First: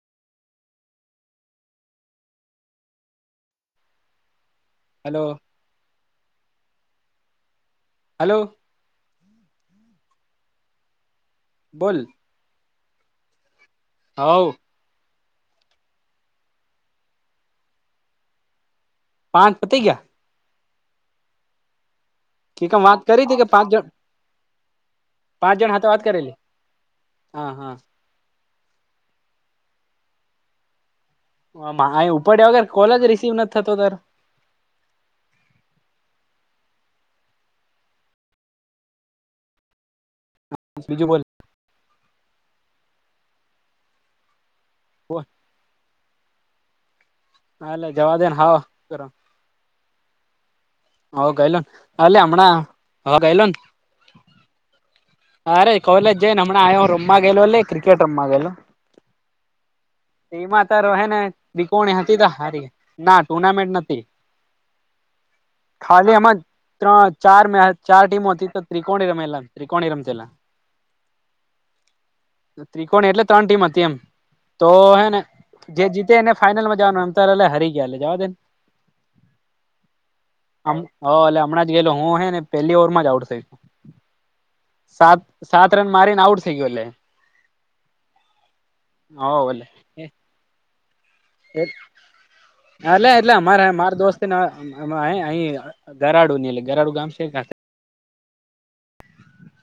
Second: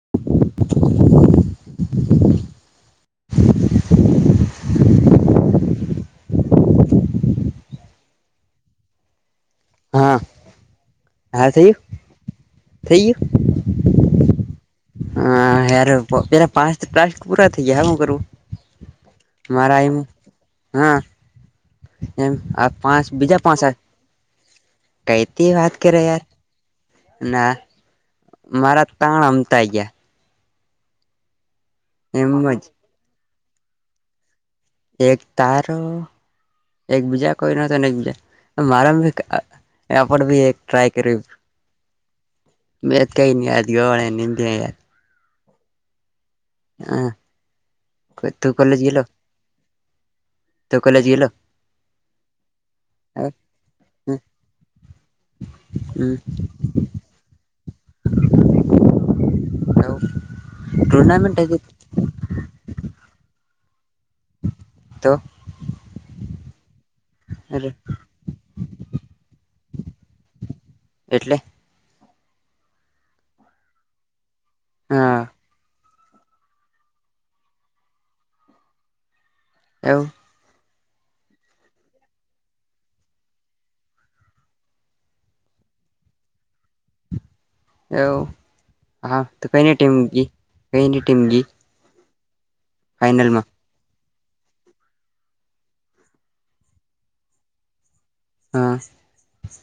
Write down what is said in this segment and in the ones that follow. . Hello- hello. હા હા બોલ થઈયું થઈ ગયું. [inaudible] હા હયાર પેલા [unintelligible] પૂરા થઈ ગયા હ હું કરું. પાંચ પતી મારા ગયા [unintelligible] હા. એમ આ કે કેમ વાત પાંચ કરી હતી બીજા કે પાંચ. જણ કઈતી પાંચ જણ વાત હાથે કરે યાર કરેલી હા ના. મારા તણ અમતાઈ ગયા. [unintelligible] ગયા એમ ઉપડ્યા જ વગર કોલ જ રિસીવ ન થતો તાર. એક તારો એકબીજા કોઈ નતો એકબીજા [inaudible] આપ બી એક ટ્રાય કર બીજું મે કઈ [inaudible] [inaudible] [inaudible] હા [unintelligible] જવાબ દેન તું હાવ કોલેજ કર. ગેલો તું કોલેજ [inaudible] હ ગેલો હમણાં હ ગાઈલોન. અરે કોલેજ જઈ ને હમણાં [unintelligible] રૂમમાં ગયેલો લે. ક્રિકેટ રમમાં ગયેલો ઈમાં તારો હેને ટુર્નામેન્ટ હતી બિકોણી હતી ત હારી ના ટુર્નામેન્ટ નતી. તો ખાલી એમજ ત્રણ ચાર મે ચાર ટીમો હતી તો ત્રિકોણી રમેલા ત્રિકોણી રમચેલા એટલે ત્રિકોણી એટલે ત્રણ ટીમ હતી એમ તો હે હા ને જે જીતે એને ફાઈનલમાં જવાનું અંતર એલે હરી ગયા એલે જવા દેને. [unintelligible] એલે હમણાં [unintelligible] હું હે ને પેલી ઓવરમાં જ આઉટ થઈશું. સાત સાત રન મારીને આઉટ થઈ ગયો એટલે એવ હા [unintelligible] હવ કઈને ટીમ એટલે ગ કઈને ટીમ ગ [unintelligible] એટલે અમારે મારે દોસ્ત. અહી ગરાડુ ની ગરાડુ ગામ છે [unintelligible] હા.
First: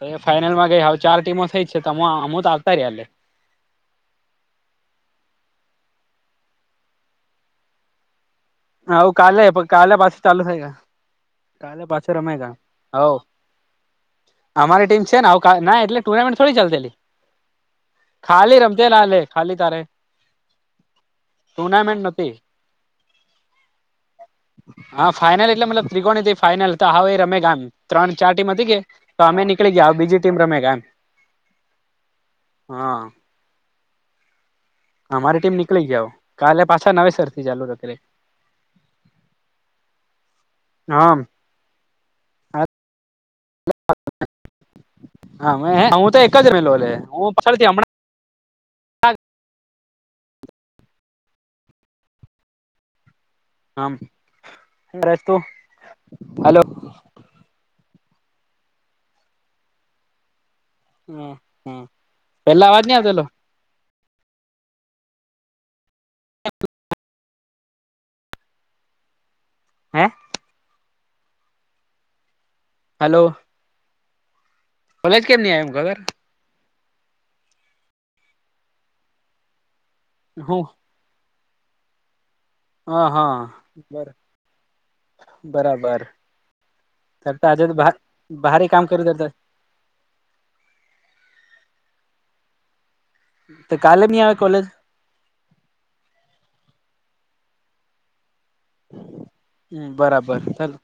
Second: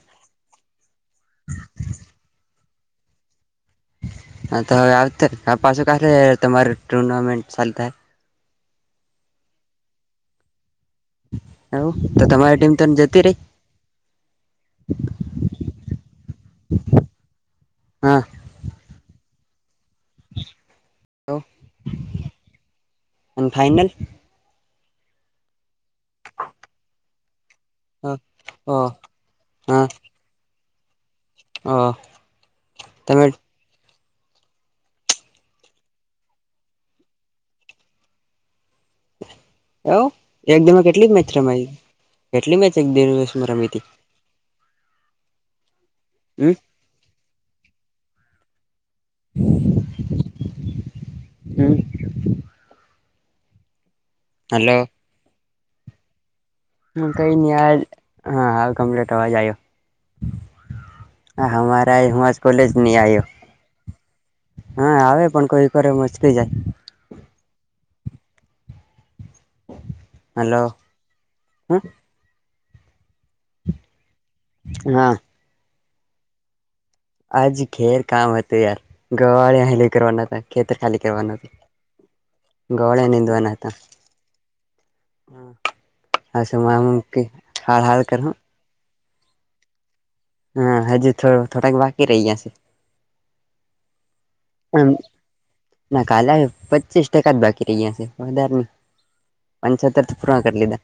તો ફાઈનલમાં ગઈ હવે ચાર ટીમો થઈ જ છે તમ અમુ તો આવતાર્યા એલે હા તો હવે આવતર હવે પાછું કારથી તમારું ટુર્નામેન્ટ ચાલ થા હઉ કાલે કાલે પાછી ચાલુ થય ગા કાલે એવું પાછું તો રમાય તમારી ટીમ તો ના હઓ જતી રહી અમારી ટીમ છે ને આવકા ના એટલે ટુર્નામેન્ટ થોડી ચાલતીલી હા ખાલી રમજે લા લે ખાલી તારે હઓ ટુર્નામેન્ટ નથી ફાઈનલ. હા ફાઈનલ એટલે મતલબ ત્રિકોણી થી ફાઈનલ તો હાઓ એ રમેગા હ ત્રણ ચાર ટીમ હતી કે હ તો અમે નીકળી હા ગ્યા બીજી ટીમ રમે ગમેગા હ હા. તમે અમારી ટીમ નીકળી ગ્યા ઓ કાલે પાછા નવેસર થી ચાલુું રંગ રે એવુ એક દી માં કેટલી હમ મેચ રમાય કેટલી મેચ એક દિવસ હા હું તો એક હમ જમેલો લે હું પાછળ થી હમણાં [inaudible] હમ્મ. આમ હલો. પરતુ હલો. હું કઈ ની આજ હા હા કમ્પ્લેટ અવાજ આયો. આહા હમ મારે આજે મોજ પેલા કોલેજ અવાજ ની નહી આવતોલો આયો. હા આવે પણ કોઈ વારય મચકાઈ જાય. હે હલો હ હલો. હા કોલેજ કેમ ની આયો ઘઘર આજ ઘેર કામ હતું યાર ગવાળીયા હેલી કરવાના હતા હું ખેતર ખાલી કરવાનું હતું. હા ગાવળીયા હા નીંદવાના હતા. બર બરાબર આજ [unintelligible] કિક હાલ હાલ કર હો કરીદેતા હા હજી થો થોડાક બાકી રહીયા ગ્યા છે. તો કાલે ની આવે કોલેજ. ના કાલે આયો પચીસ ટકા જ બાકી રહ્યા છે વધાર નઈ પંચતેર થ બરાબર પૂરા કર લીધા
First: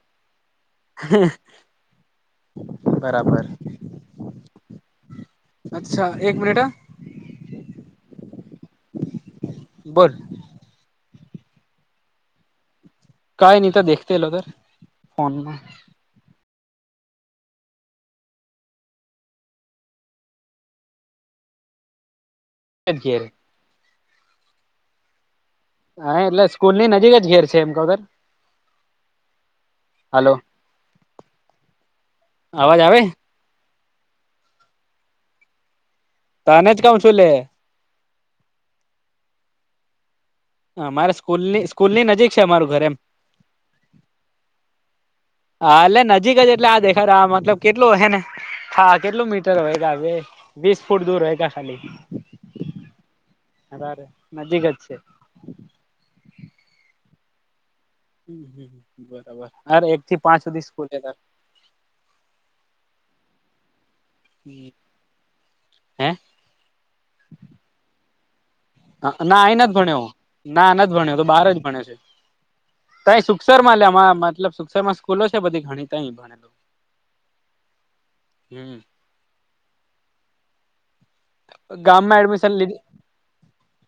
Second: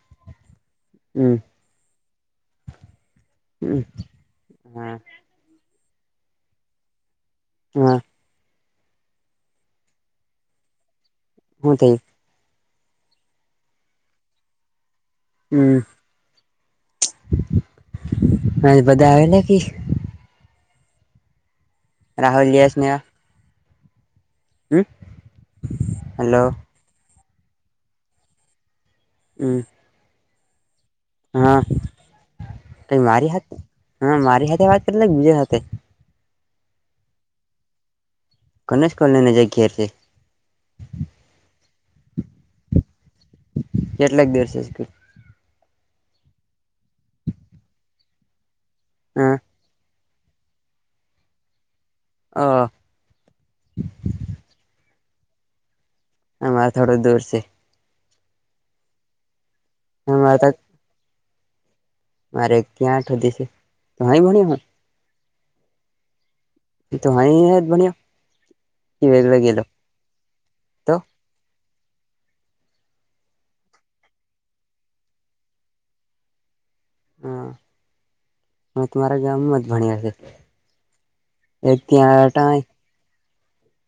[inaudible] બરાબર હમ્મ હા. અચ્છા એક મિનટ હ હા. બોલ હું થયું કઈ નહી તો દેખતે લગા ફોનમાં. હમ હાજ બધા આયા ન કિ. રાહુલ સ [inaudible] હમ્મ. હા એટલે સ્કૂલ ની નજીક જ ઘેર છે એમ [unintelligible] હમ્મ. હલો. હ કઈ મારી હા મારી હાથે વાત કર ને બીજા હાથે તને જ કઉ છું લે ગણેશ કલેને જાય ઘર છે હ મારે સ્કૂલ ની સ્કૂલ ની નજીક છે અમારું ઘરે એમ. કેટલાક દિવસે હા એટલે નજીક જ એટલે આ દેખા આ મતલબ કેટલું હે ને. હા કેટલું મીટર હોય ગ વીસ ફૂટ દૂર હોય ખાલી હા અરા ર નજીક જ છે અમારે થોડું દૂર છે. બરાબર હર એક થી અમારે પાંચ તો સુધી સ્કૂલે તાર મારે ત્યાં આઠી છે તોય ભણ્યો હે એ તો હ હ બણિયા [unintelligible] ના અહી નથી ભણ્યો ના નથી ભણ્યો તો બહાર જ ભણે છે. ત સુક્ષસર માં લેમાં મતલબ સુક્ષસરમાં સ્કૂલો છે બધી ઘણી ત ભણેલું હા હમ હું તમારા ગામમાં જ ભણ્યા છે એ ગામમાં ત્યાં.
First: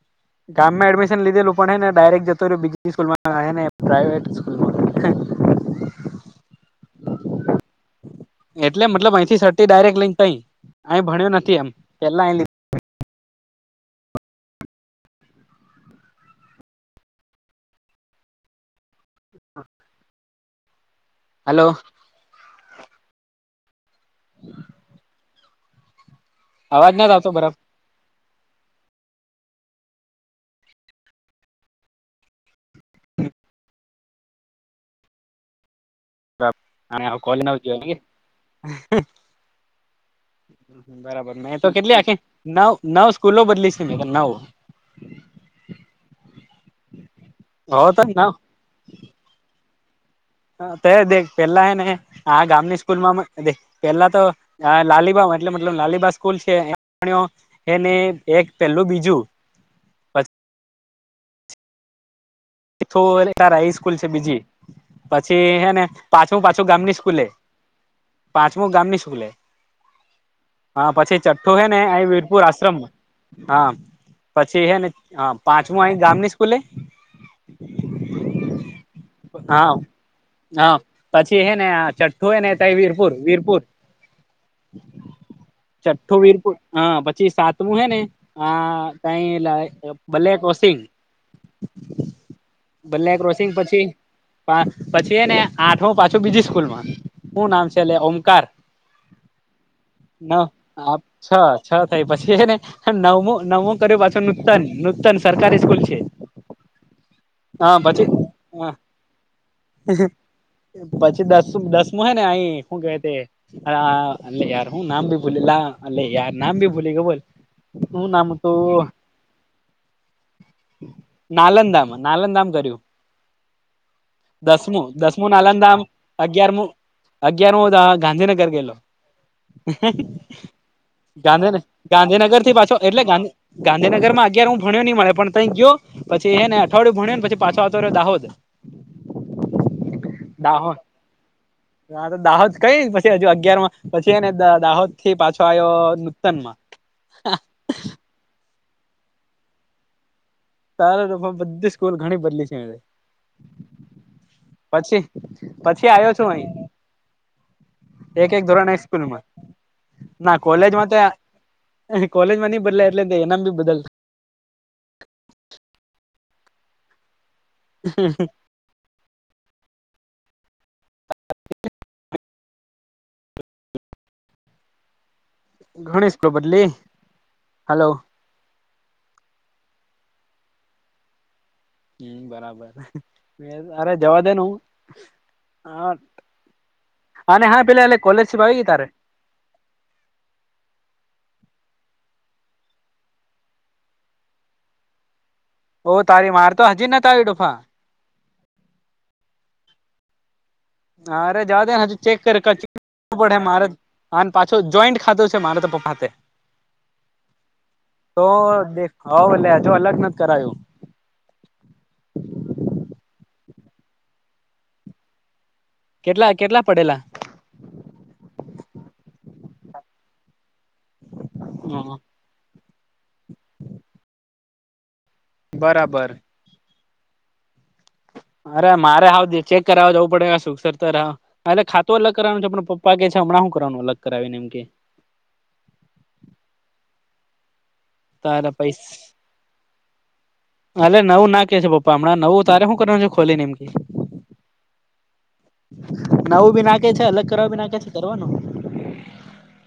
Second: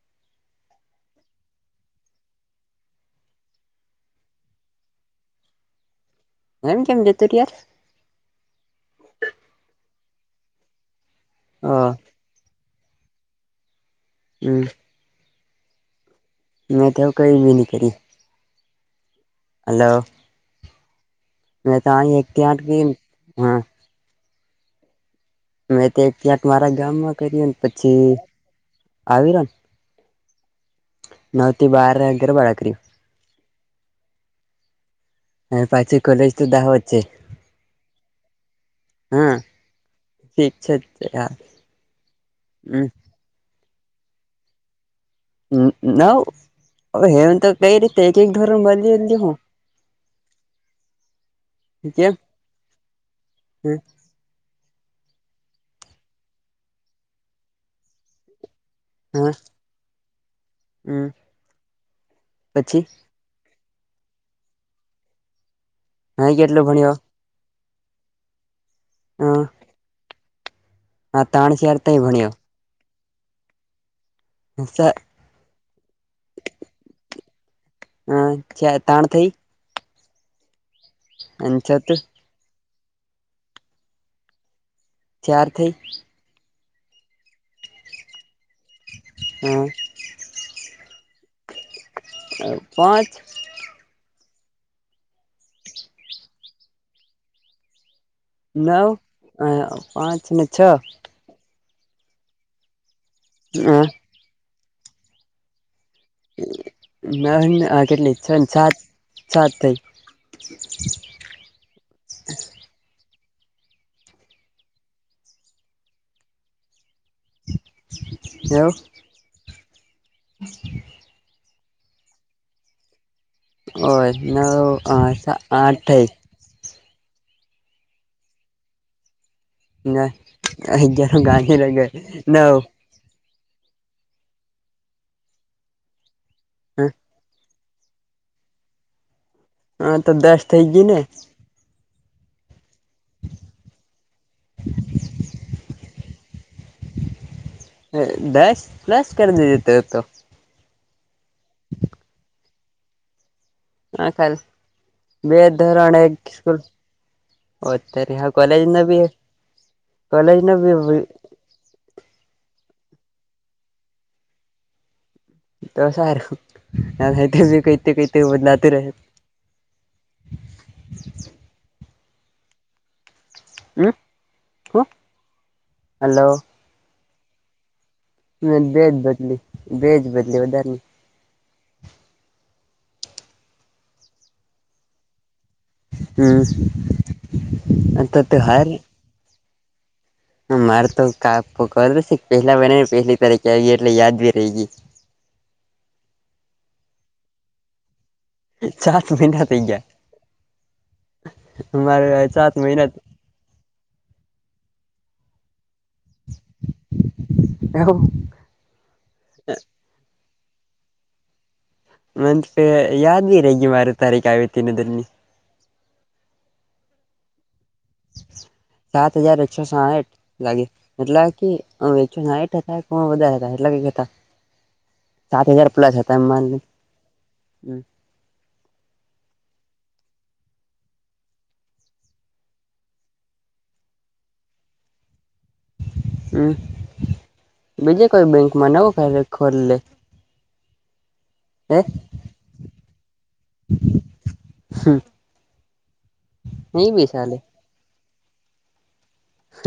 [inaudible] ગામ માં એડમિશન લીધેલું પણ હે ને ડાયરેક્ટ જતો રહ્યો બીજી સ્કૂલમાં હ ને પ્રાઇવેટ સ્કૂલમાં એમ કેમ જતો યાર એટલે મતલબ અહીંથી સટી ડાયરેક્ટ લ‌ઇ ત‌ઈ અ એય ભણ્યો નથી એમ યાર પેલા. લીધું. હમ મે તો હ કઈવી ન કરીરી હલો હલો મેં તો આ એક કે આઠ હા [inaudible] મેં તો ક્યાંક મારા અવાજ નથી ગામમાં આવતો કર્યુંને પછી આવી રહ્યો ને નવથી બાર ઘરવાળા એ કર્યું. અને પાછી કોલેજ તો દાહોદ છે બબર કોલી ના જોવા હા ઠીક છે [inaudible] યાર બરાબર મે તો કેટલી આખી નવ હમ નવ. સ્કૂલો બદલીશ સે નવ. હમ નાવેવંત કઈ હો રીતે તો [inaudible] એક એકક નવ ધોર બલી એ દ હ તો દે પેલાને કેમ આ ગામની સ્કૂલમાં પેલા તો લાલીબા મતલબ મતલબ લાલબા સ્કૂલ છે એ એને એક પેલું બીજું હા હમ પછી હાઈ સ્કૂલ છે બીજી પછી હે ને હા પાછમું કેટલો પાછું ગામની ભણ્યો સ્કૂલે પાંચમું ગામની સ્કૂલે. હા હા પછી ત્રણ ચઠ્ઠું હે ચાર ને અ ત ભણ્યો વીરપુર આશ્રમમાં હા પછી હે ને હા પાંચમું અ ગામની સ્કૂલે. [inaudible] હ છ તાણ થઈ હા હા પછી હે અને ને છત આ ચ ઠો એ ને વીરપુર વીરપુર ચાર થઈ છઠઠું વીરપુર હ પછી સાતમું હે ને આ કઈ લ ભલે કોસિંગ હ [unintelligible] બલ્યા ક્રોષ પ પછી એને આઠમ પાછું બીજી સ્કૂલમાં શું નામ છે એલે ઓમ નવ અ પાંચ ન ને છ છ છ થાય પછી એને નવમું નવમું કર્યું પાછળ. નતન નૂતન સરકારી સ્કૂલ છે ના હા આ પછી કેટલી છે ને હા સાત સાત થઈ પછી દસ દસમું હે ને અહી શું કે તે હા અ ાર હ નામ ભી ભૂલીલા અલ્ ાર નામ ભી ભૂલી ગ બોલ શું નામ હતું હમ નાલધામ નાલંદધામ કર્યું એવું દસમું નવ દસમું નાલંદધામ આઠ થઈ અગિયાર મુ અગિયાર મુ તો ગાંધીનગર ગેલો અગિયાર ગાંધી લગ ગાંધીનગર થી નવ પાછો એટલે ગાી ગાંધીનગરમાંગિયાર હું ભણ્યો નહી મળે પણ તંઈ ગયો પછી એને અઠવાડિયેણ્યો પછ પાછો દાહોદ હા તો દસ થઈ દાહોદ ગય ને હા તો દાહોદ કઈ પછી હજુ અગિયાર માં પછીને દાહોદ થી પાછો આવ્યો નૂતન માં દસ દસ કર જતો તો તારે તો બધી સ્કૂલ ઘણી બદલી છે હા ખાલી પછી બે પછી ધોરણ આવ્યો એક છું અહી સ્કૂલ અત્યારે એક હા એક કોલેજ ધોરણ ન બી સ્કૂલમાં ના કોલેજ ન કોલેજમાં બી હ કોલેજ મની બદલા એટલે એમ બી બદલ [inaudible] તો સારુંહ કૈ તે કૈ તે બદલાતું રહે હ હબ ગણેશ પ્ર બદલી હલો બેજ બદલી બેજ બદલી વધારેની હમ બરાબર અરે જવા દેને હું હા હમ અને હા પેલા એ તો કોલેજ તું આવી હાર ગઈ તારે મારે તો કાકકશે પહેલા બનેને પહેલી તારીકે આવી એટલે યાદ બ રહી ગઈ ઓ તારી મારતો હજી નાને તારી ડુફા ચસ મ તયા હારે જદેન હજ મારે ચેક કર સાત ક ું મહિના પડે મારે પાછો જોઈન્ટ ખાતોું છે મારે તો પપ્પા એો તો દે ભલે હજુ અલગ નથી કરાયું મંતપેયાદીી ર ગ મારો તારીખ આવીતે દ નની કેટલા કેટલા પડેલા સાત હજાર એકસો સાહઠ લાગે મતલબ કે એકસો સાહીઠ હતા હ બધા હતા એટલા કકતા સાત હજાર પ્લસ બરાબર હતા એમ મા હમ અરે મારે હ ચેક કરાવવા જવું પડે સુસર તો હ એટલે ખાું અલગ કરવાનું છે આપડ પપ્પા કે છે હમણા શું કરવાનું અલગાવી ને એમ કે હમ બીજે તારા બેંકમાં નવ ખા પૈસા ખોલ લે અરે નવું ના કે છે હે પપ્પા હમણાં નવું તારે શું કરવાનું છે ખોલીને એમ કે નવું ભી નહી નાકે છે બી અલગ ચાલે કરવા ભી નાકેછે કરવાનું હું હ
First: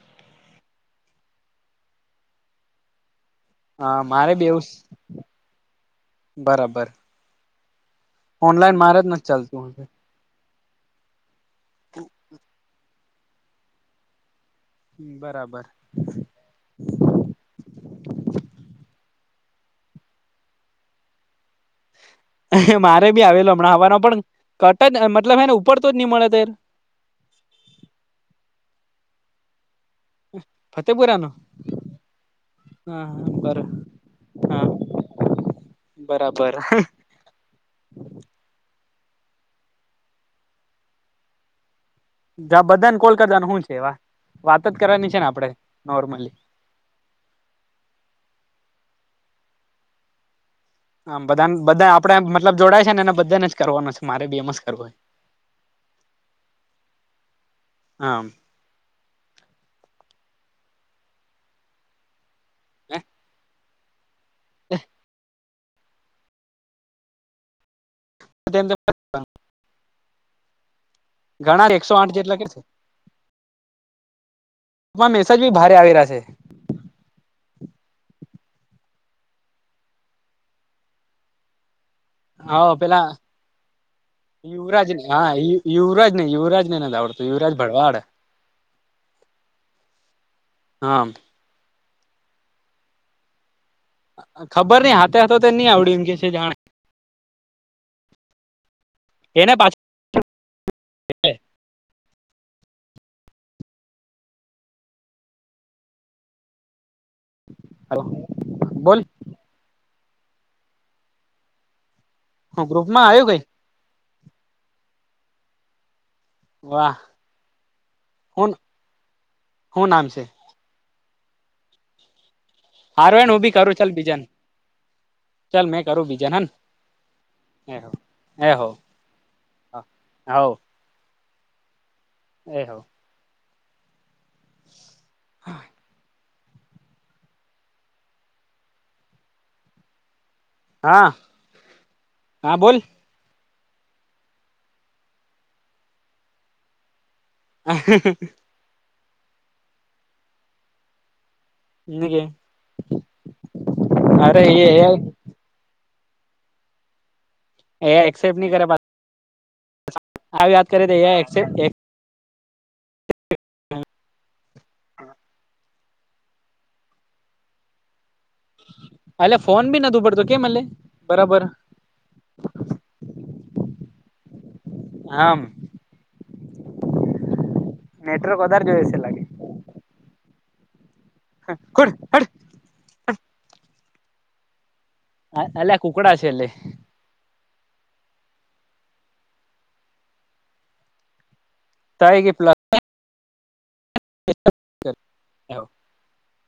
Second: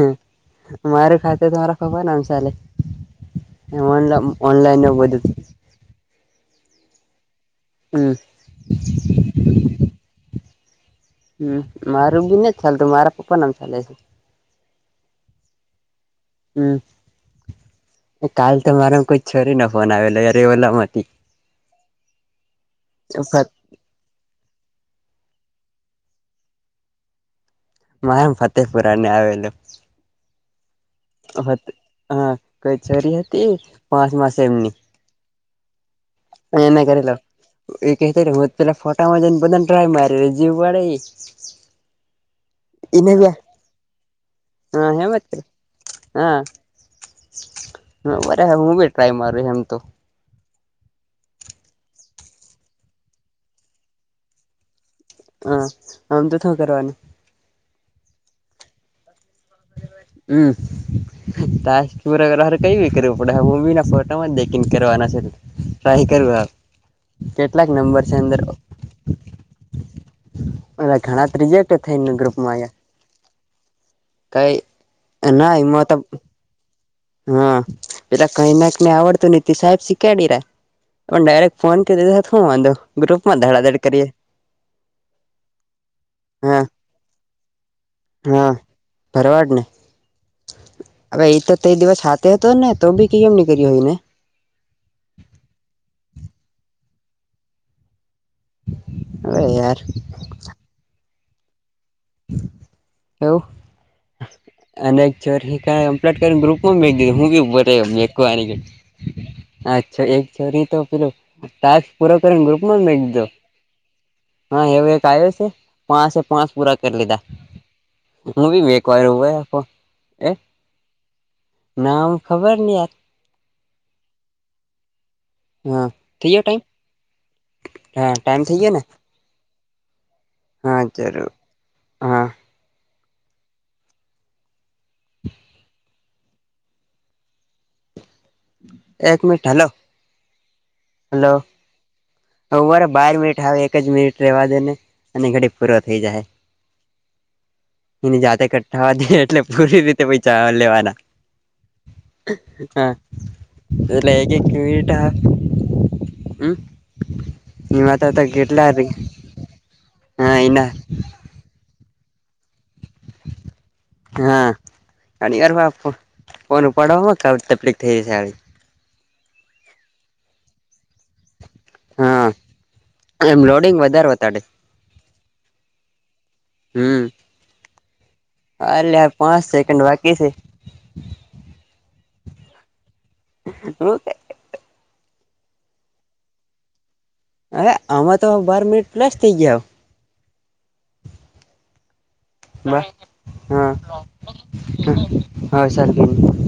મારું ખાતે તમારા ખબર નામ ચાલે હા મારે બી એવું ઓનલાઈન બધું બરાબર હમ ઓનલાઈન મારે જ નથી ચાલતું હ હ મારું બી નથી ચલતું મારા પપ્પા નામ ચાલે છે હ બરાબર હમ કાલ તો મારા કોઈ છોરી ના ફોન આવેલો ય ઓલમ હતી મારે બી આવેલો હમણાં હવાનો પણ કટ જ મતલબ હને ઉપર તો જ નહી મળે તયાર મા એમ ફતેહપુરા ને આવેલું હ ફતેહપુરા ન હા કોઈ હા છોરી હ હતી બર પાંચમા હા સેમની બરાબર. અહીંયા ના કરેલો એ કતા હું પેલા ફોટા માં જઈ ને બધાને ડ્રાઈય મારી જીવ વાડે જા બધાને કોલ કરતા શું છે એવા વાત જ હા કરવાની એમ છે ને જ આપડે નોર્મલી હા બરાબર હું બી ટ્રાય માર એમ તો આમ બધાને બધા આપડે મતલબ જોડાય છે ને એને બધાને જ કરવાનો છે મારે બી એમ જ કરવો હોય હા અમ તો થ કરની આમ હમ તકીરારે કઈ ભી કરવીું પડે હું બી ના ફ કરવાના છે ટ્રાય કર કેટલાક નંબર સદરોરો [unintelligible] ઘણા રિજેક્ટ એકસો થઈને આઠ જેટલા કે ગ્રુપમાંં છે આવયા કાઈ માં મેસેજ ભી ભારે આવી રહ્યા છે હા પેલા કઈ ના કને આવડતું નીતિ સાહેબ શીખાડી રા પણ ડાયરેક્ટ ફોન કરી દીધ હું વાંધો ગ્રુપ માં ધડાધડ કરીએ યવરાજ ને હાય યવરાજ ને હા યુરાજને આવડત યુરાજ ભડવાડ હા ભરવાડ ને હા હવે એ તો તે એ દિવસ સાથેહતો ને તો બી ક એમ નીક્યું હોય ને ખબર નહી હાતે હા તો નઈ આવડે એમ કે છે જાણે એને પાછ હવેયાર એવુ અનેક ચોર હ ક કમ્પ્લેટ કરીને ગ્રુપમાં મે દ હું બ મવા બોલ આ એકરી તોે પૂરા કરીને હું ગ્રુપમાં ના દીધો આવ્યું કઈ હા એવું એક આવ્યો છે પાંચ પાંચ પૂરા કરી વાહ લીધા હું બી મે વાર હોયો હું નામ છે એ નામ ખબર ન યાર હાર હું બી કરું ચાલ બીજન ચાલ મેં હા કરું થઈ બીજન ગયો ટાઈમ હે હા ટાઈમ થઈ એહો ગયો ને એહો હ હા જરૂ હા એ હો હા એક મિનટ હાલો હા હલો હા હ બોલ બર બાર મિનિટ હવે એક જ મનિટ રેવા દેને અને ઘડી પૂરો થઈ જાય એની જાતે કટ થવા દ એટલે પૂરી રીતે પ ચાવ લેવાના હ અરે એ [unintelligible] હમ્મ એ માતા હતા એક્સેપ્ટ નહી કરે ગેટલાાર ર આવી વાત કરીે તોં એક હ હા યાર ફોન ઉપાડવામાં તકલીક થઈ જશે એલે ફોન બી નું પડતો કેમ હ બરાબર હા એમ લોડિંગ વધાર વતાડે હા અમ હમ્મ નેટવર્ક વધારે જોઈશે હલે લાગે પાંચ સેકન્ડ બાકી છે હા હડ હડ હુ કે અ આ કુકડા છે એલે અરે આમાં તો બાર મિનિટ પ્લાસ થઈ ગયા તાય ગ પ્લ બહ હા હ હ સરારખી